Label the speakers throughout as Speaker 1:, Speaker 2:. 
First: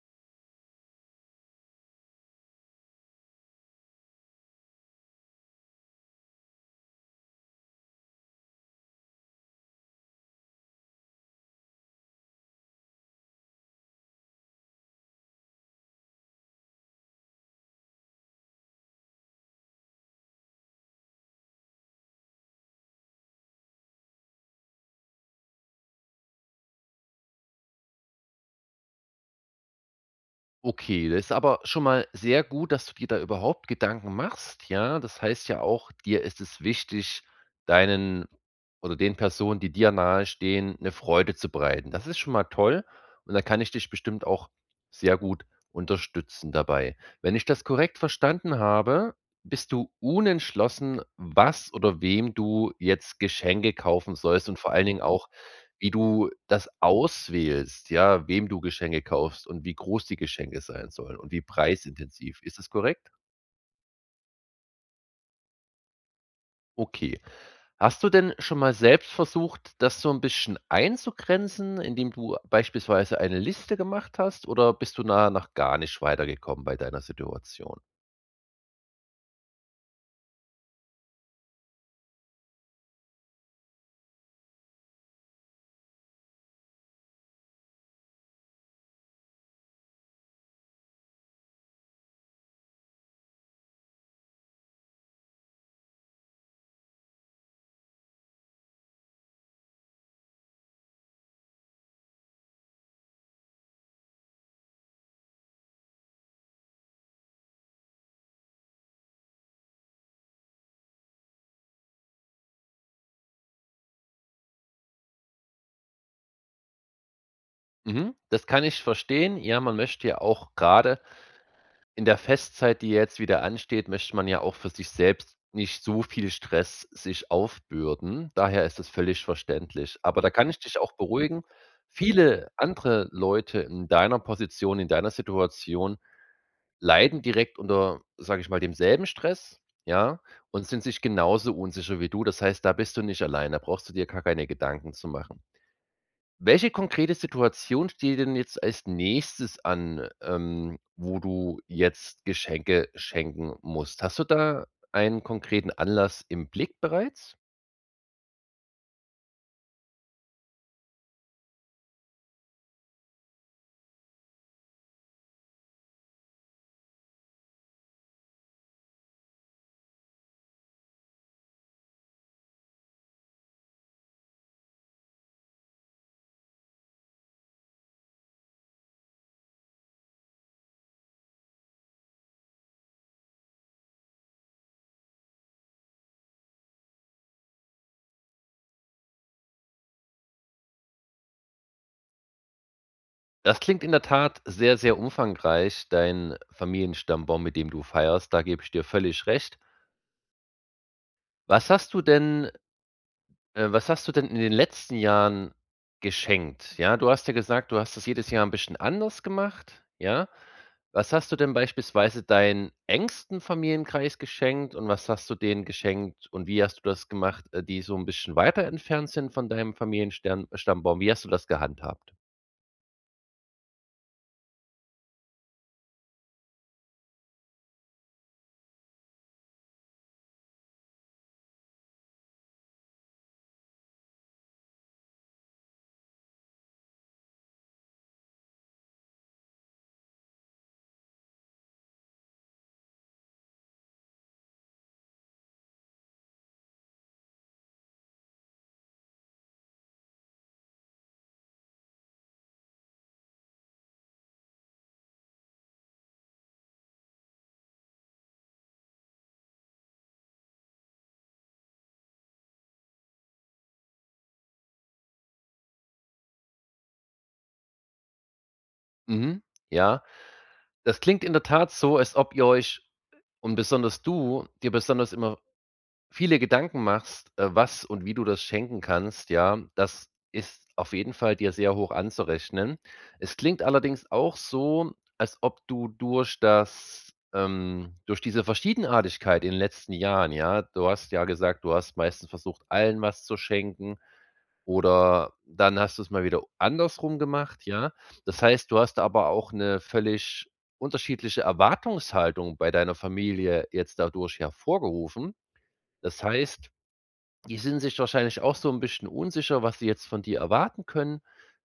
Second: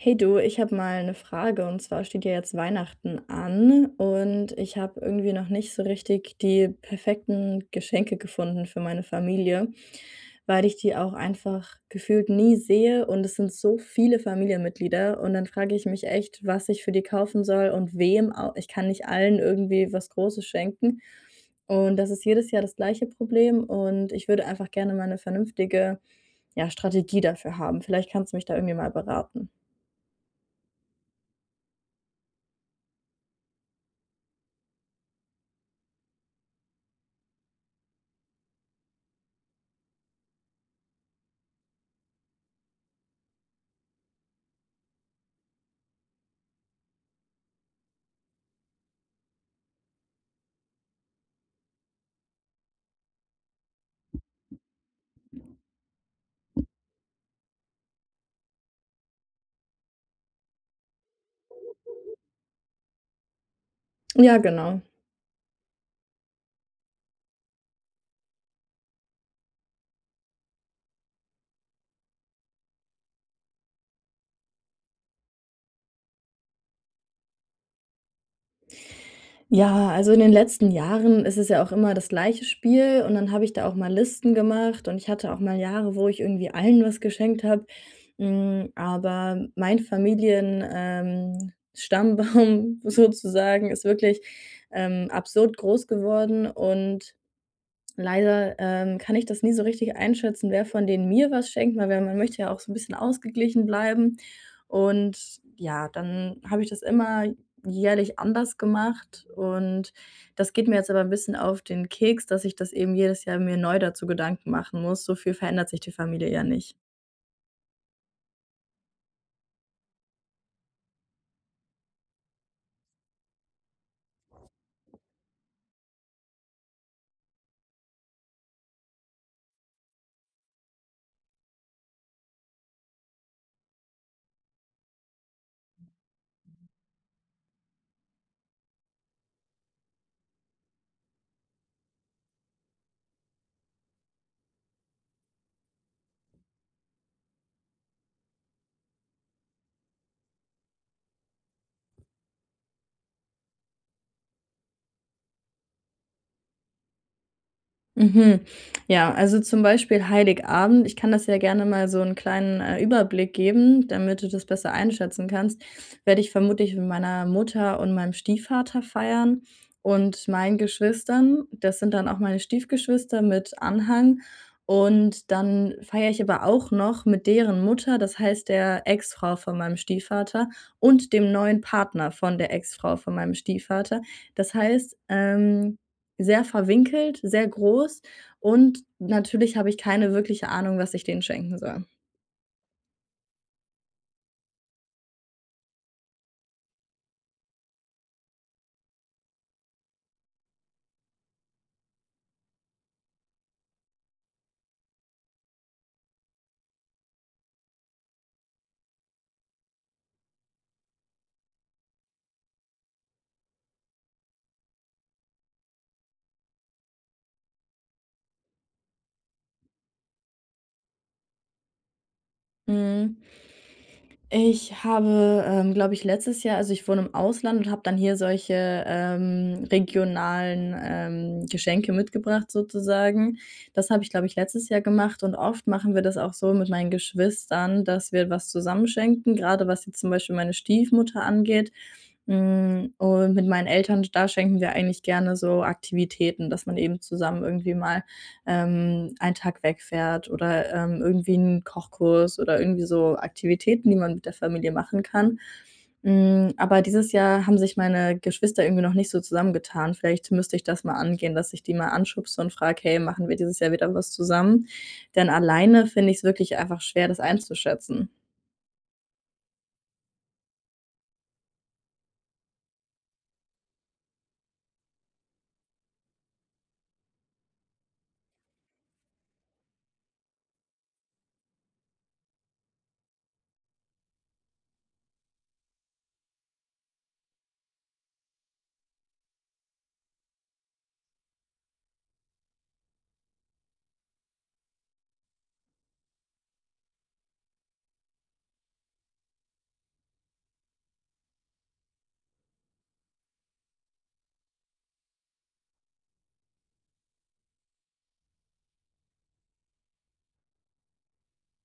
Speaker 1: Hey du, ich habe mal eine Frage und zwar steht ja jetzt Weihnachten an und ich habe irgendwie noch nicht so richtig die perfekten Geschenke gefunden für meine Familie, weil ich die auch einfach gefühlt nie sehe und es sind so viele Familienmitglieder und dann frage ich mich echt, was ich für die kaufen soll und wem au ich kann nicht allen irgendwie was Großes schenken und das ist jedes Jahr das gleiche Problem und ich würde einfach gerne mal eine vernünftige, ja, Strategie dafür haben. Vielleicht kannst du mich da irgendwie mal beraten.
Speaker 2: Okay, das ist aber schon mal sehr gut, dass du dir da überhaupt Gedanken machst, ja? Das heißt ja auch, dir ist es wichtig, deinen oder den Personen, die dir nahestehen, eine Freude zu bereiten. Das ist schon mal toll und da kann ich dich bestimmt auch sehr gut unterstützen dabei. Wenn ich das korrekt verstanden habe, bist du unentschlossen, was oder wem du jetzt Geschenke kaufen sollst und vor allen Dingen auch, wie du das auswählst, ja, wem du Geschenke kaufst und wie groß die Geschenke sein sollen und wie preisintensiv. Ist das korrekt?
Speaker 1: Ja, genau.
Speaker 2: Okay. Hast du denn schon mal selbst versucht, das so ein bisschen einzugrenzen, indem du beispielsweise eine Liste gemacht hast, oder bist du nach gar nicht weitergekommen bei deiner Situation?
Speaker 1: Ja, also in den letzten Jahren ist es ja auch immer das gleiche Spiel und dann habe ich da auch mal Listen gemacht und ich hatte auch mal Jahre, wo ich irgendwie allen was geschenkt habe. Hm, aber mein Familien Stammbaum sozusagen ist wirklich, absurd groß geworden und leider, kann ich das nie so richtig einschätzen, wer von denen mir was schenkt, weil man möchte ja auch so ein bisschen ausgeglichen bleiben. Und ja, dann habe ich das immer jährlich anders gemacht und das geht mir jetzt aber ein bisschen auf den Keks, dass ich das eben jedes Jahr mir neu dazu Gedanken machen muss. So viel verändert sich die Familie ja nicht.
Speaker 2: Mhm, das kann ich verstehen. Ja, man möchte ja auch gerade in der Festzeit, die jetzt wieder ansteht, möchte man ja auch für sich selbst nicht so viel Stress sich aufbürden. Daher ist es völlig verständlich. Aber da kann ich dich auch beruhigen. Viele andere Leute in deiner Position, in deiner Situation leiden direkt unter, sage ich mal, demselben Stress, ja, und sind sich genauso unsicher wie du. Das heißt, da bist du nicht allein. Da brauchst du dir gar keine Gedanken zu machen. Welche konkrete Situation steht denn jetzt als Nächstes an, wo du jetzt Geschenke schenken musst? Hast du da einen konkreten Anlass im Blick bereits?
Speaker 1: Mhm. Ja, also zum Beispiel Heiligabend. Ich kann das ja gerne mal so einen kleinen, Überblick geben, damit du das besser einschätzen kannst. Werde ich vermutlich mit meiner Mutter und meinem Stiefvater feiern und meinen Geschwistern. Das sind dann auch meine Stiefgeschwister mit Anhang. Und dann feiere ich aber auch noch mit deren Mutter, das heißt der Ex-Frau von meinem Stiefvater und dem neuen Partner von der Ex-Frau von meinem Stiefvater. Das heißt, sehr verwinkelt, sehr groß und natürlich habe ich keine wirkliche Ahnung, was ich denen schenken soll.
Speaker 2: Das klingt in der Tat sehr, sehr umfangreich, dein Familienstammbaum, mit dem du feierst, da gebe ich dir völlig recht. Was hast du denn was hast du denn in den letzten Jahren geschenkt? Ja, du hast ja gesagt, du hast das jedes Jahr ein bisschen anders gemacht, ja? Was hast du denn beispielsweise deinen engsten Familienkreis geschenkt und was hast du denen geschenkt und wie hast du das gemacht, die so 'n bisschen weiter entfernt sind von deinem Familienstern Stammbaum? Wie hast du das gehandhabt?
Speaker 1: Hm, ich habe, glaube ich, letztes Jahr, also ich wohne im Ausland und habe dann hier solche, regionalen, Geschenke mitgebracht sozusagen. Das habe ich, glaube ich, letztes Jahr gemacht und oft machen wir das auch so mit meinen Geschwistern, dass wir was zusammenschenken, gerade was jetzt zum Beispiel meine Stiefmutter angeht. Hm, und mit meinen Eltern, da schenken wir eigentlich gerne so Aktivitäten, dass man eben zusammen irgendwie mal, einen Tag wegfährt oder, irgendwie einen Kochkurs oder irgendwie so Aktivitäten, die man mit der Familie machen kann. Hm, aber dieses Jahr haben sich meine Geschwister irgendwie noch nicht so zusammengetan. Vielleicht müsste ich das mal angehen, dass ich die mal anschubse und frage: „Hey, machen wir dieses Jahr wieder was zusammen?“ Denn alleine finde ich's wirklich einfach schwer, das einzuschätzen.
Speaker 2: Mhm, ja. Das klingt in der Tat so, als ob ihr euch und besonders du dir besonders immer viele Gedanken machst, was und wie du das schenken kannst, ja, das ist auf jeden Fall dir sehr hoch anzurechnen. Es klingt allerdings auch so, als ob du durch das durch diese Verschiedenartigkeit in den letzten Jahren, ja, du hast ja gesagt, du hast meistens versucht, allen was zu schenken oder dann hast du es mal wieder andersrum gemacht, ja. Das heißt, du hast aber auch eine völlig unterschiedliche Erwartungshaltung bei deiner Familie jetzt dadurch hervorgerufen. Das heißt, die sind sich wahrscheinlich auch so ein bisschen unsicher, was sie jetzt von dir erwarten können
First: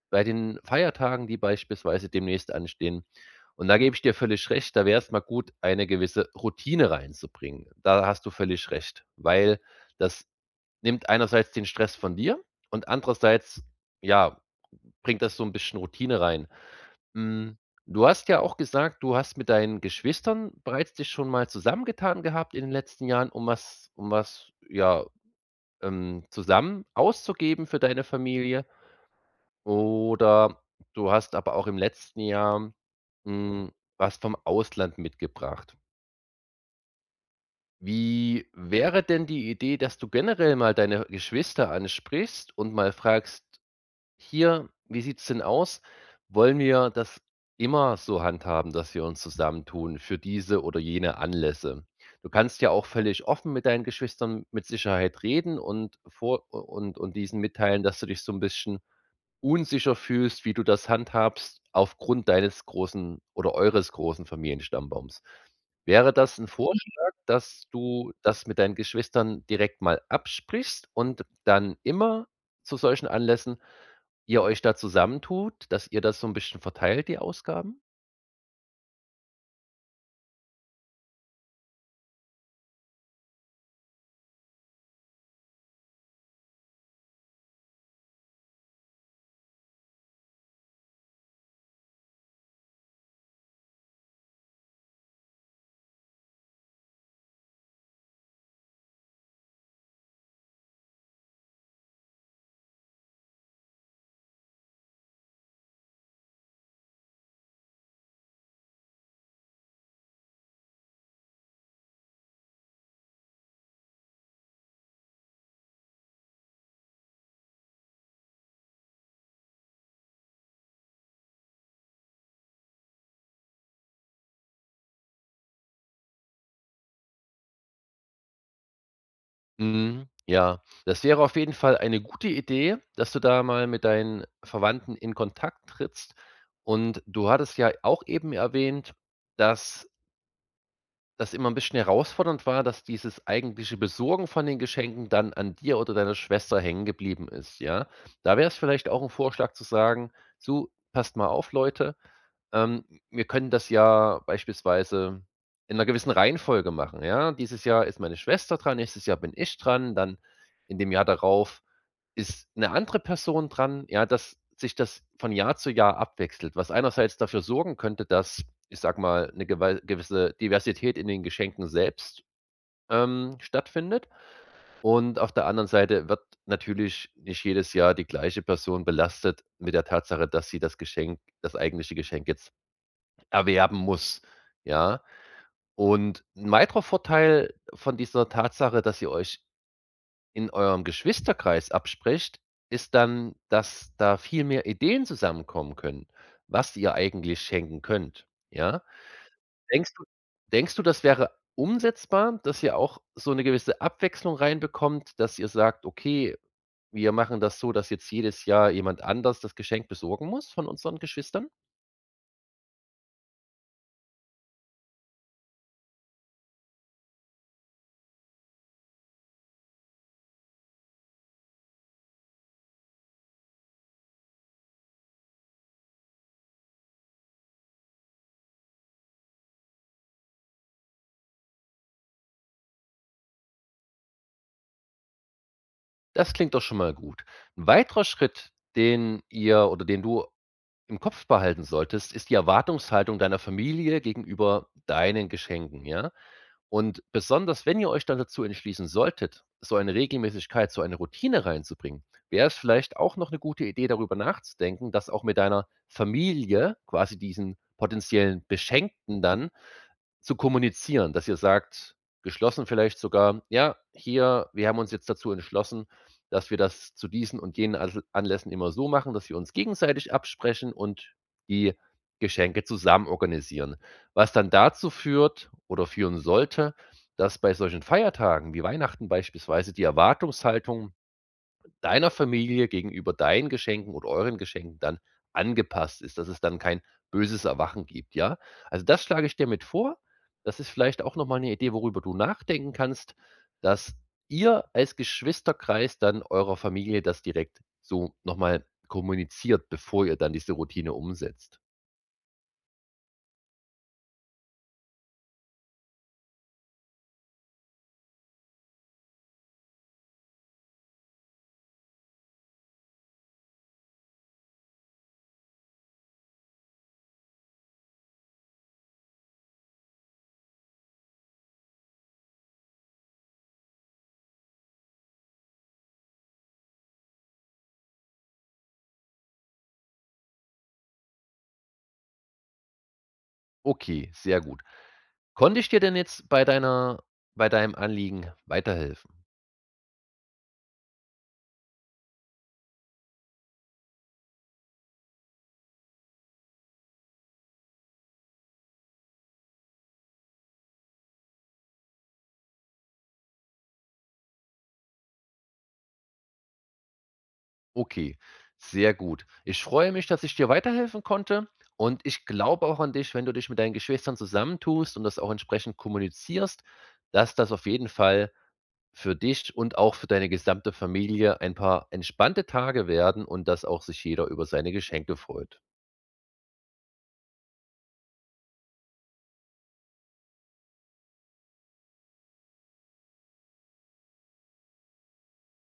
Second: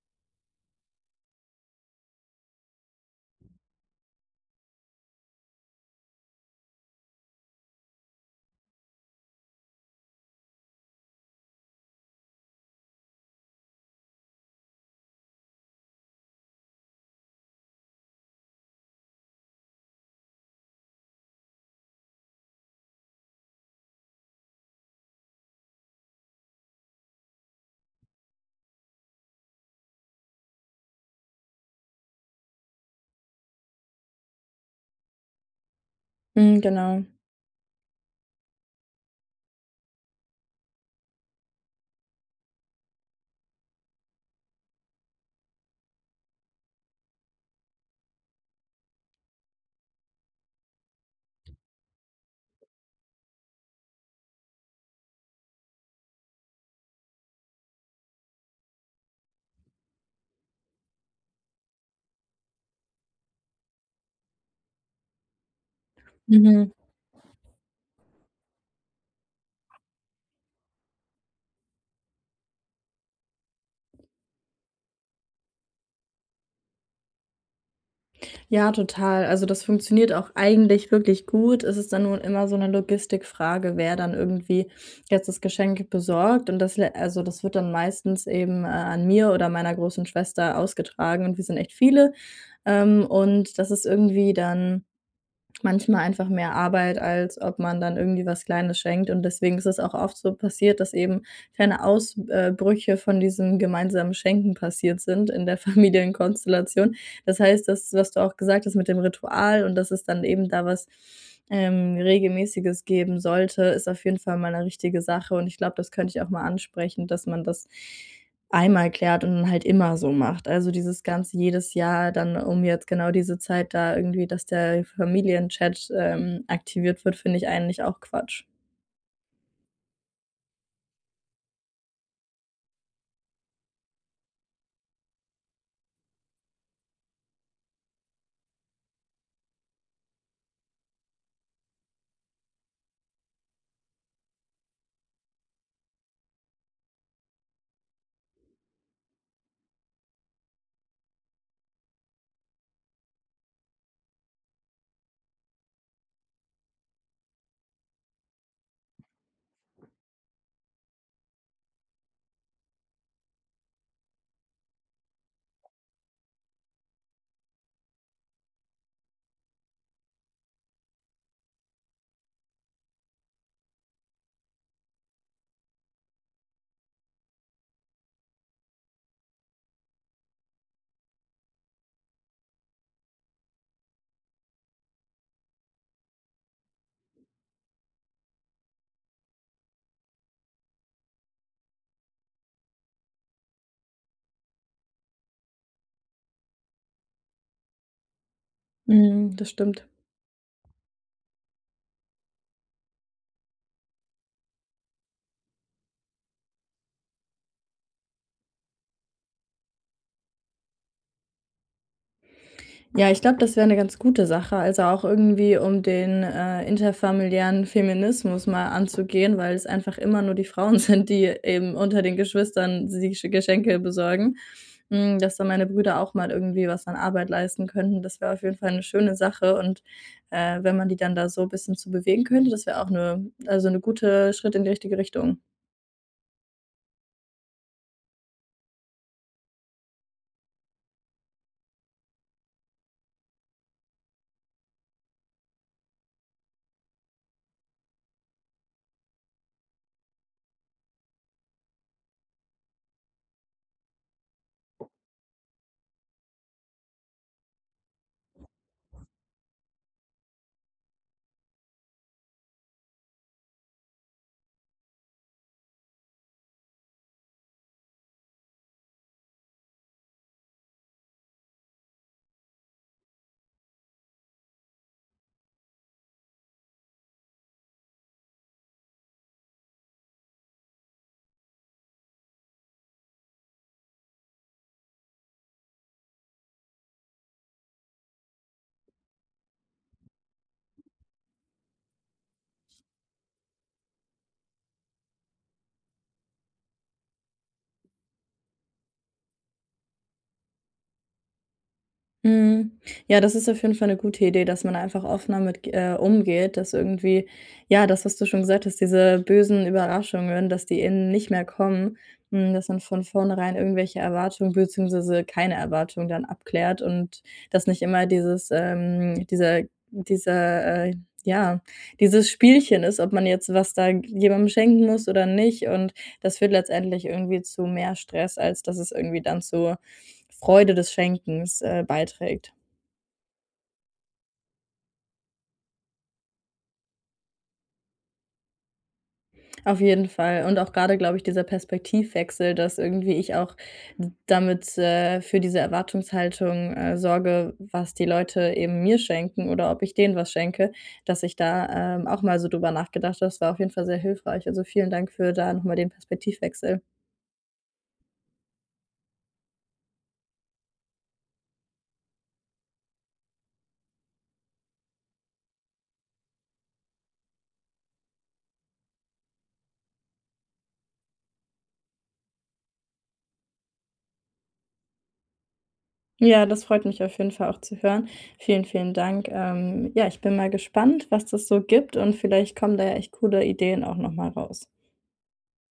Speaker 2: bei den Feiertagen, die beispielsweise demnächst anstehen. Und da gebe ich dir völlig recht, da wäre es mal gut, eine gewisse Routine reinzubringen. Da hast du völlig recht, weil das nimmt einerseits den Stress von dir und andererseits, ja, bringt das so ein bisschen Routine rein. Hm, du hast ja auch gesagt, du hast mit deinen Geschwistern bereits dich schon mal zusammengetan gehabt in den letzten Jahren, um was, ja, zusammen auszugeben für deine Familie oder du hast aber auch im letzten Jahr, hm, was vom Ausland mitgebracht.
Speaker 1: Mhm, genau.
Speaker 2: Wie wäre denn die Idee, dass du generell mal deine Geschwister ansprichst und mal fragst: Hier, wie sieht es denn aus? Wollen wir das immer so handhaben, dass wir uns zusammentun für diese oder jene Anlässe? Du kannst ja auch völlig offen mit deinen Geschwistern mit Sicherheit reden und vor und diesen mitteilen, dass du dich so ein bisschen unsicher fühlst, wie du das handhabst aufgrund deines großen oder eures großen Familienstammbaums. Wäre das ein
Speaker 1: Mhm.
Speaker 2: Vorschlag, dass du das mit deinen Geschwistern direkt mal absprichst und dann immer zu solchen Anlässen Ihr euch da zusammentut, dass ihr das so 'n bisschen verteilt, die Ausgaben?
Speaker 1: Ja, total. Also, das funktioniert auch eigentlich wirklich gut. Es ist dann nur immer so eine Logistikfrage, wer dann irgendwie jetzt das Geschenk besorgt und das lä, also, das wird dann meistens eben, an mir oder meiner großen Schwester ausgetragen und wir sind echt viele. Und das ist irgendwie dann manchmal einfach mehr Arbeit, als ob man dann irgendwie was Kleines schenkt. Und deswegen ist es auch oft so passiert, dass eben kleine Ausbrüche von diesem gemeinsamen Schenken passiert sind in der Familienkonstellation. Das heißt, das, was du auch gesagt hast mit dem Ritual und dass es dann eben da was Regelmäßiges geben sollte, ist auf jeden Fall mal eine richtige Sache. Und ich glaube, das könnte ich auch mal ansprechen, dass man das einmal klärt und dann halt immer so macht. Also, dieses ganze jedes Jahr dann um jetzt genau diese Zeit da irgendwie, dass der Familienchat, aktiviert wird, finde ich eigentlich auch Quatsch.
Speaker 2: Mhm, ja. Das wäre auf jeden Fall eine gute Idee, dass du da mal mit deinen Verwandten in Kontakt trittst. Und du hattest ja auch eben erwähnt, dass das immer 'n bisschen herausfordernd war, dass dieses eigentliche Besorgen von den Geschenken dann an dir oder deiner Schwester hängen geblieben ist, ja? Da wär's vielleicht auch 'n Vorschlag zu sagen: „So, passt mal auf, Leute, Ähm, wir können das ja beispielsweise in einer gewissen Reihenfolge machen, ja? Dieses Jahr ist meine Schwester dran, nächstes Jahr bin ich dran, dann in dem Jahr darauf ist eine andere Person dran, ja, dass sich das von Jahr zu Jahr abwechselt, was einerseits dafür sorgen könnte, dass, ich sag mal, eine gewei gewisse Diversität in den Geschenken selbst, stattfindet. Und auf der anderen Seite wird natürlich nicht jedes Jahr die gleiche Person belastet mit der Tatsache, dass sie das eigentliche Geschenk jetzt erwerben muss, ja? Und ein weiterer Vorteil von dieser Tatsache, dass ihr euch in eurem Geschwisterkreis absprecht, ist dann, dass da viel mehr Ideen zusammenkommen können, was ihr eigentlich schenken könnt, ja?
Speaker 1: Mhm, das stimmt.
Speaker 2: Denkst du denkst du, das wäre umsetzbar, dass ihr auch so eine gewisse Abwechslung reinbekommt, dass ihr sagt: „Okay, wir machen das so, dass jetzt jedes Jahr jemand anders das Geschenk besorgen muss von unseren Geschwistern?“
Speaker 1: Ja, ich glaube, das wäre eine ganz gute Sache, also auch irgendwie, um den, interfamiliären Feminismus mal anzugehen, weil es einfach immer nur die Frauen sind, die eben unter den Geschwistern sich Geschenke besorgen. Hm, dass da meine Brüder auch mal irgendwie was an Arbeit leisten könnten, das wäre auf jeden Fall eine schöne Sache und, wenn man die dann da so ein bisschen zu bewegen könnte, das wäre auch eine, also eine gute Schritt in die richtige Richtung.
Speaker 2: Das klingt doch schon mal gut. Ein weiterer Schritt, den ihr oder den du im Kopf behalten solltest, ist die Erwartungshaltung deiner Familie gegenüber deinen Geschenken, ja? Und besonders, wenn ihr euch dann dazu entschließen solltet, so eine Regelmäßigkeit, so eine Routine reinzubringen, wäre es vielleicht auch noch eine gute Idee, darüber nachzudenken, das auch mit deiner Familie, quasi diesen potenziellen Beschenkten dann zu kommunizieren, dass ihr sagt geschlossen vielleicht sogar: „Ja, hier, wir haben uns jetzt dazu entschlossen, dass wir das zu diesen und jenen Anlässen immer so machen, dass wir uns gegenseitig absprechen und die Geschenke zusammen organisieren.“ Was dann dazu führt oder führen sollte, dass bei solchen Feiertagen wie Weihnachten beispielsweise die Erwartungshaltung deiner Familie gegenüber deinen Geschenken oder euren Geschenken dann angepasst ist, dass es dann kein böses Erwachen gibt, ja? Also, das schlage ich dir mit vor. Das ist vielleicht auch noch mal 'ne Idee, worüber du nachdenken kannst, dass ihr als Geschwisterkreis dann eurer Familie das direkt so noch mal kommuniziert, bevor ihr dann diese Routine umsetzt.
Speaker 1: Mhm. Ja, das ist auf jeden Fall eine gute Idee, dass man einfach offener mit umgeht, dass irgendwie ja, das, was du schon gesagt hast, diese bösen Überraschungen, dass die eben nicht mehr kommen, hm, dass man von vornherein irgendwelche Erwartungen beziehungsweise keine Erwartungen dann abklärt und dass nicht immer dieses, dieser, ja, dieses Spielchen ist, ob man jetzt was da jemandem schenken muss oder nicht und das führt letztendlich irgendwie zu mehr Stress, als dass es irgendwie dann zur Freude des Schenkens, beiträgt.
Speaker 2: Okay, sehr gut. Konnte ich dir denn jetzt bei deiner bei deinem Anliegen weiterhelfen?
Speaker 1: Auf jeden Fall. Und auch gerade glaube ich, dieser Perspektivwechsel, dass irgendwie ich auch damit, für diese Erwartungshaltung, sorge, was die Leute eben mir schenken oder ob ich denen was schenke, dass ich da, auch mal so drüber nachgedacht habe. Das war auf jeden Fall sehr hilfreich. Also, vielen Dank für da nochmal den Perspektivwechsel.
Speaker 2: Okay, sehr gut. Ich freue mich, dass ich dir weiterhelfen konnte und ich glaube auch an dich, wenn du dich mit deinen Geschwistern zusammentust und das auch entsprechend kommunizierst, dass das auf jeden Fall für dich und auch für deine gesamte Familie ein paar entspannte Tage werden und dass auch sich jeder über seine Geschenke freut.
Speaker 1: Ja, das freut mich auf jeden Fall auch zu hören. Vielen, vielen Dank. Ja, ich bin mal gespannt, was das so gibt und vielleicht kommen da ja echt coole Ideen auch noch mal raus.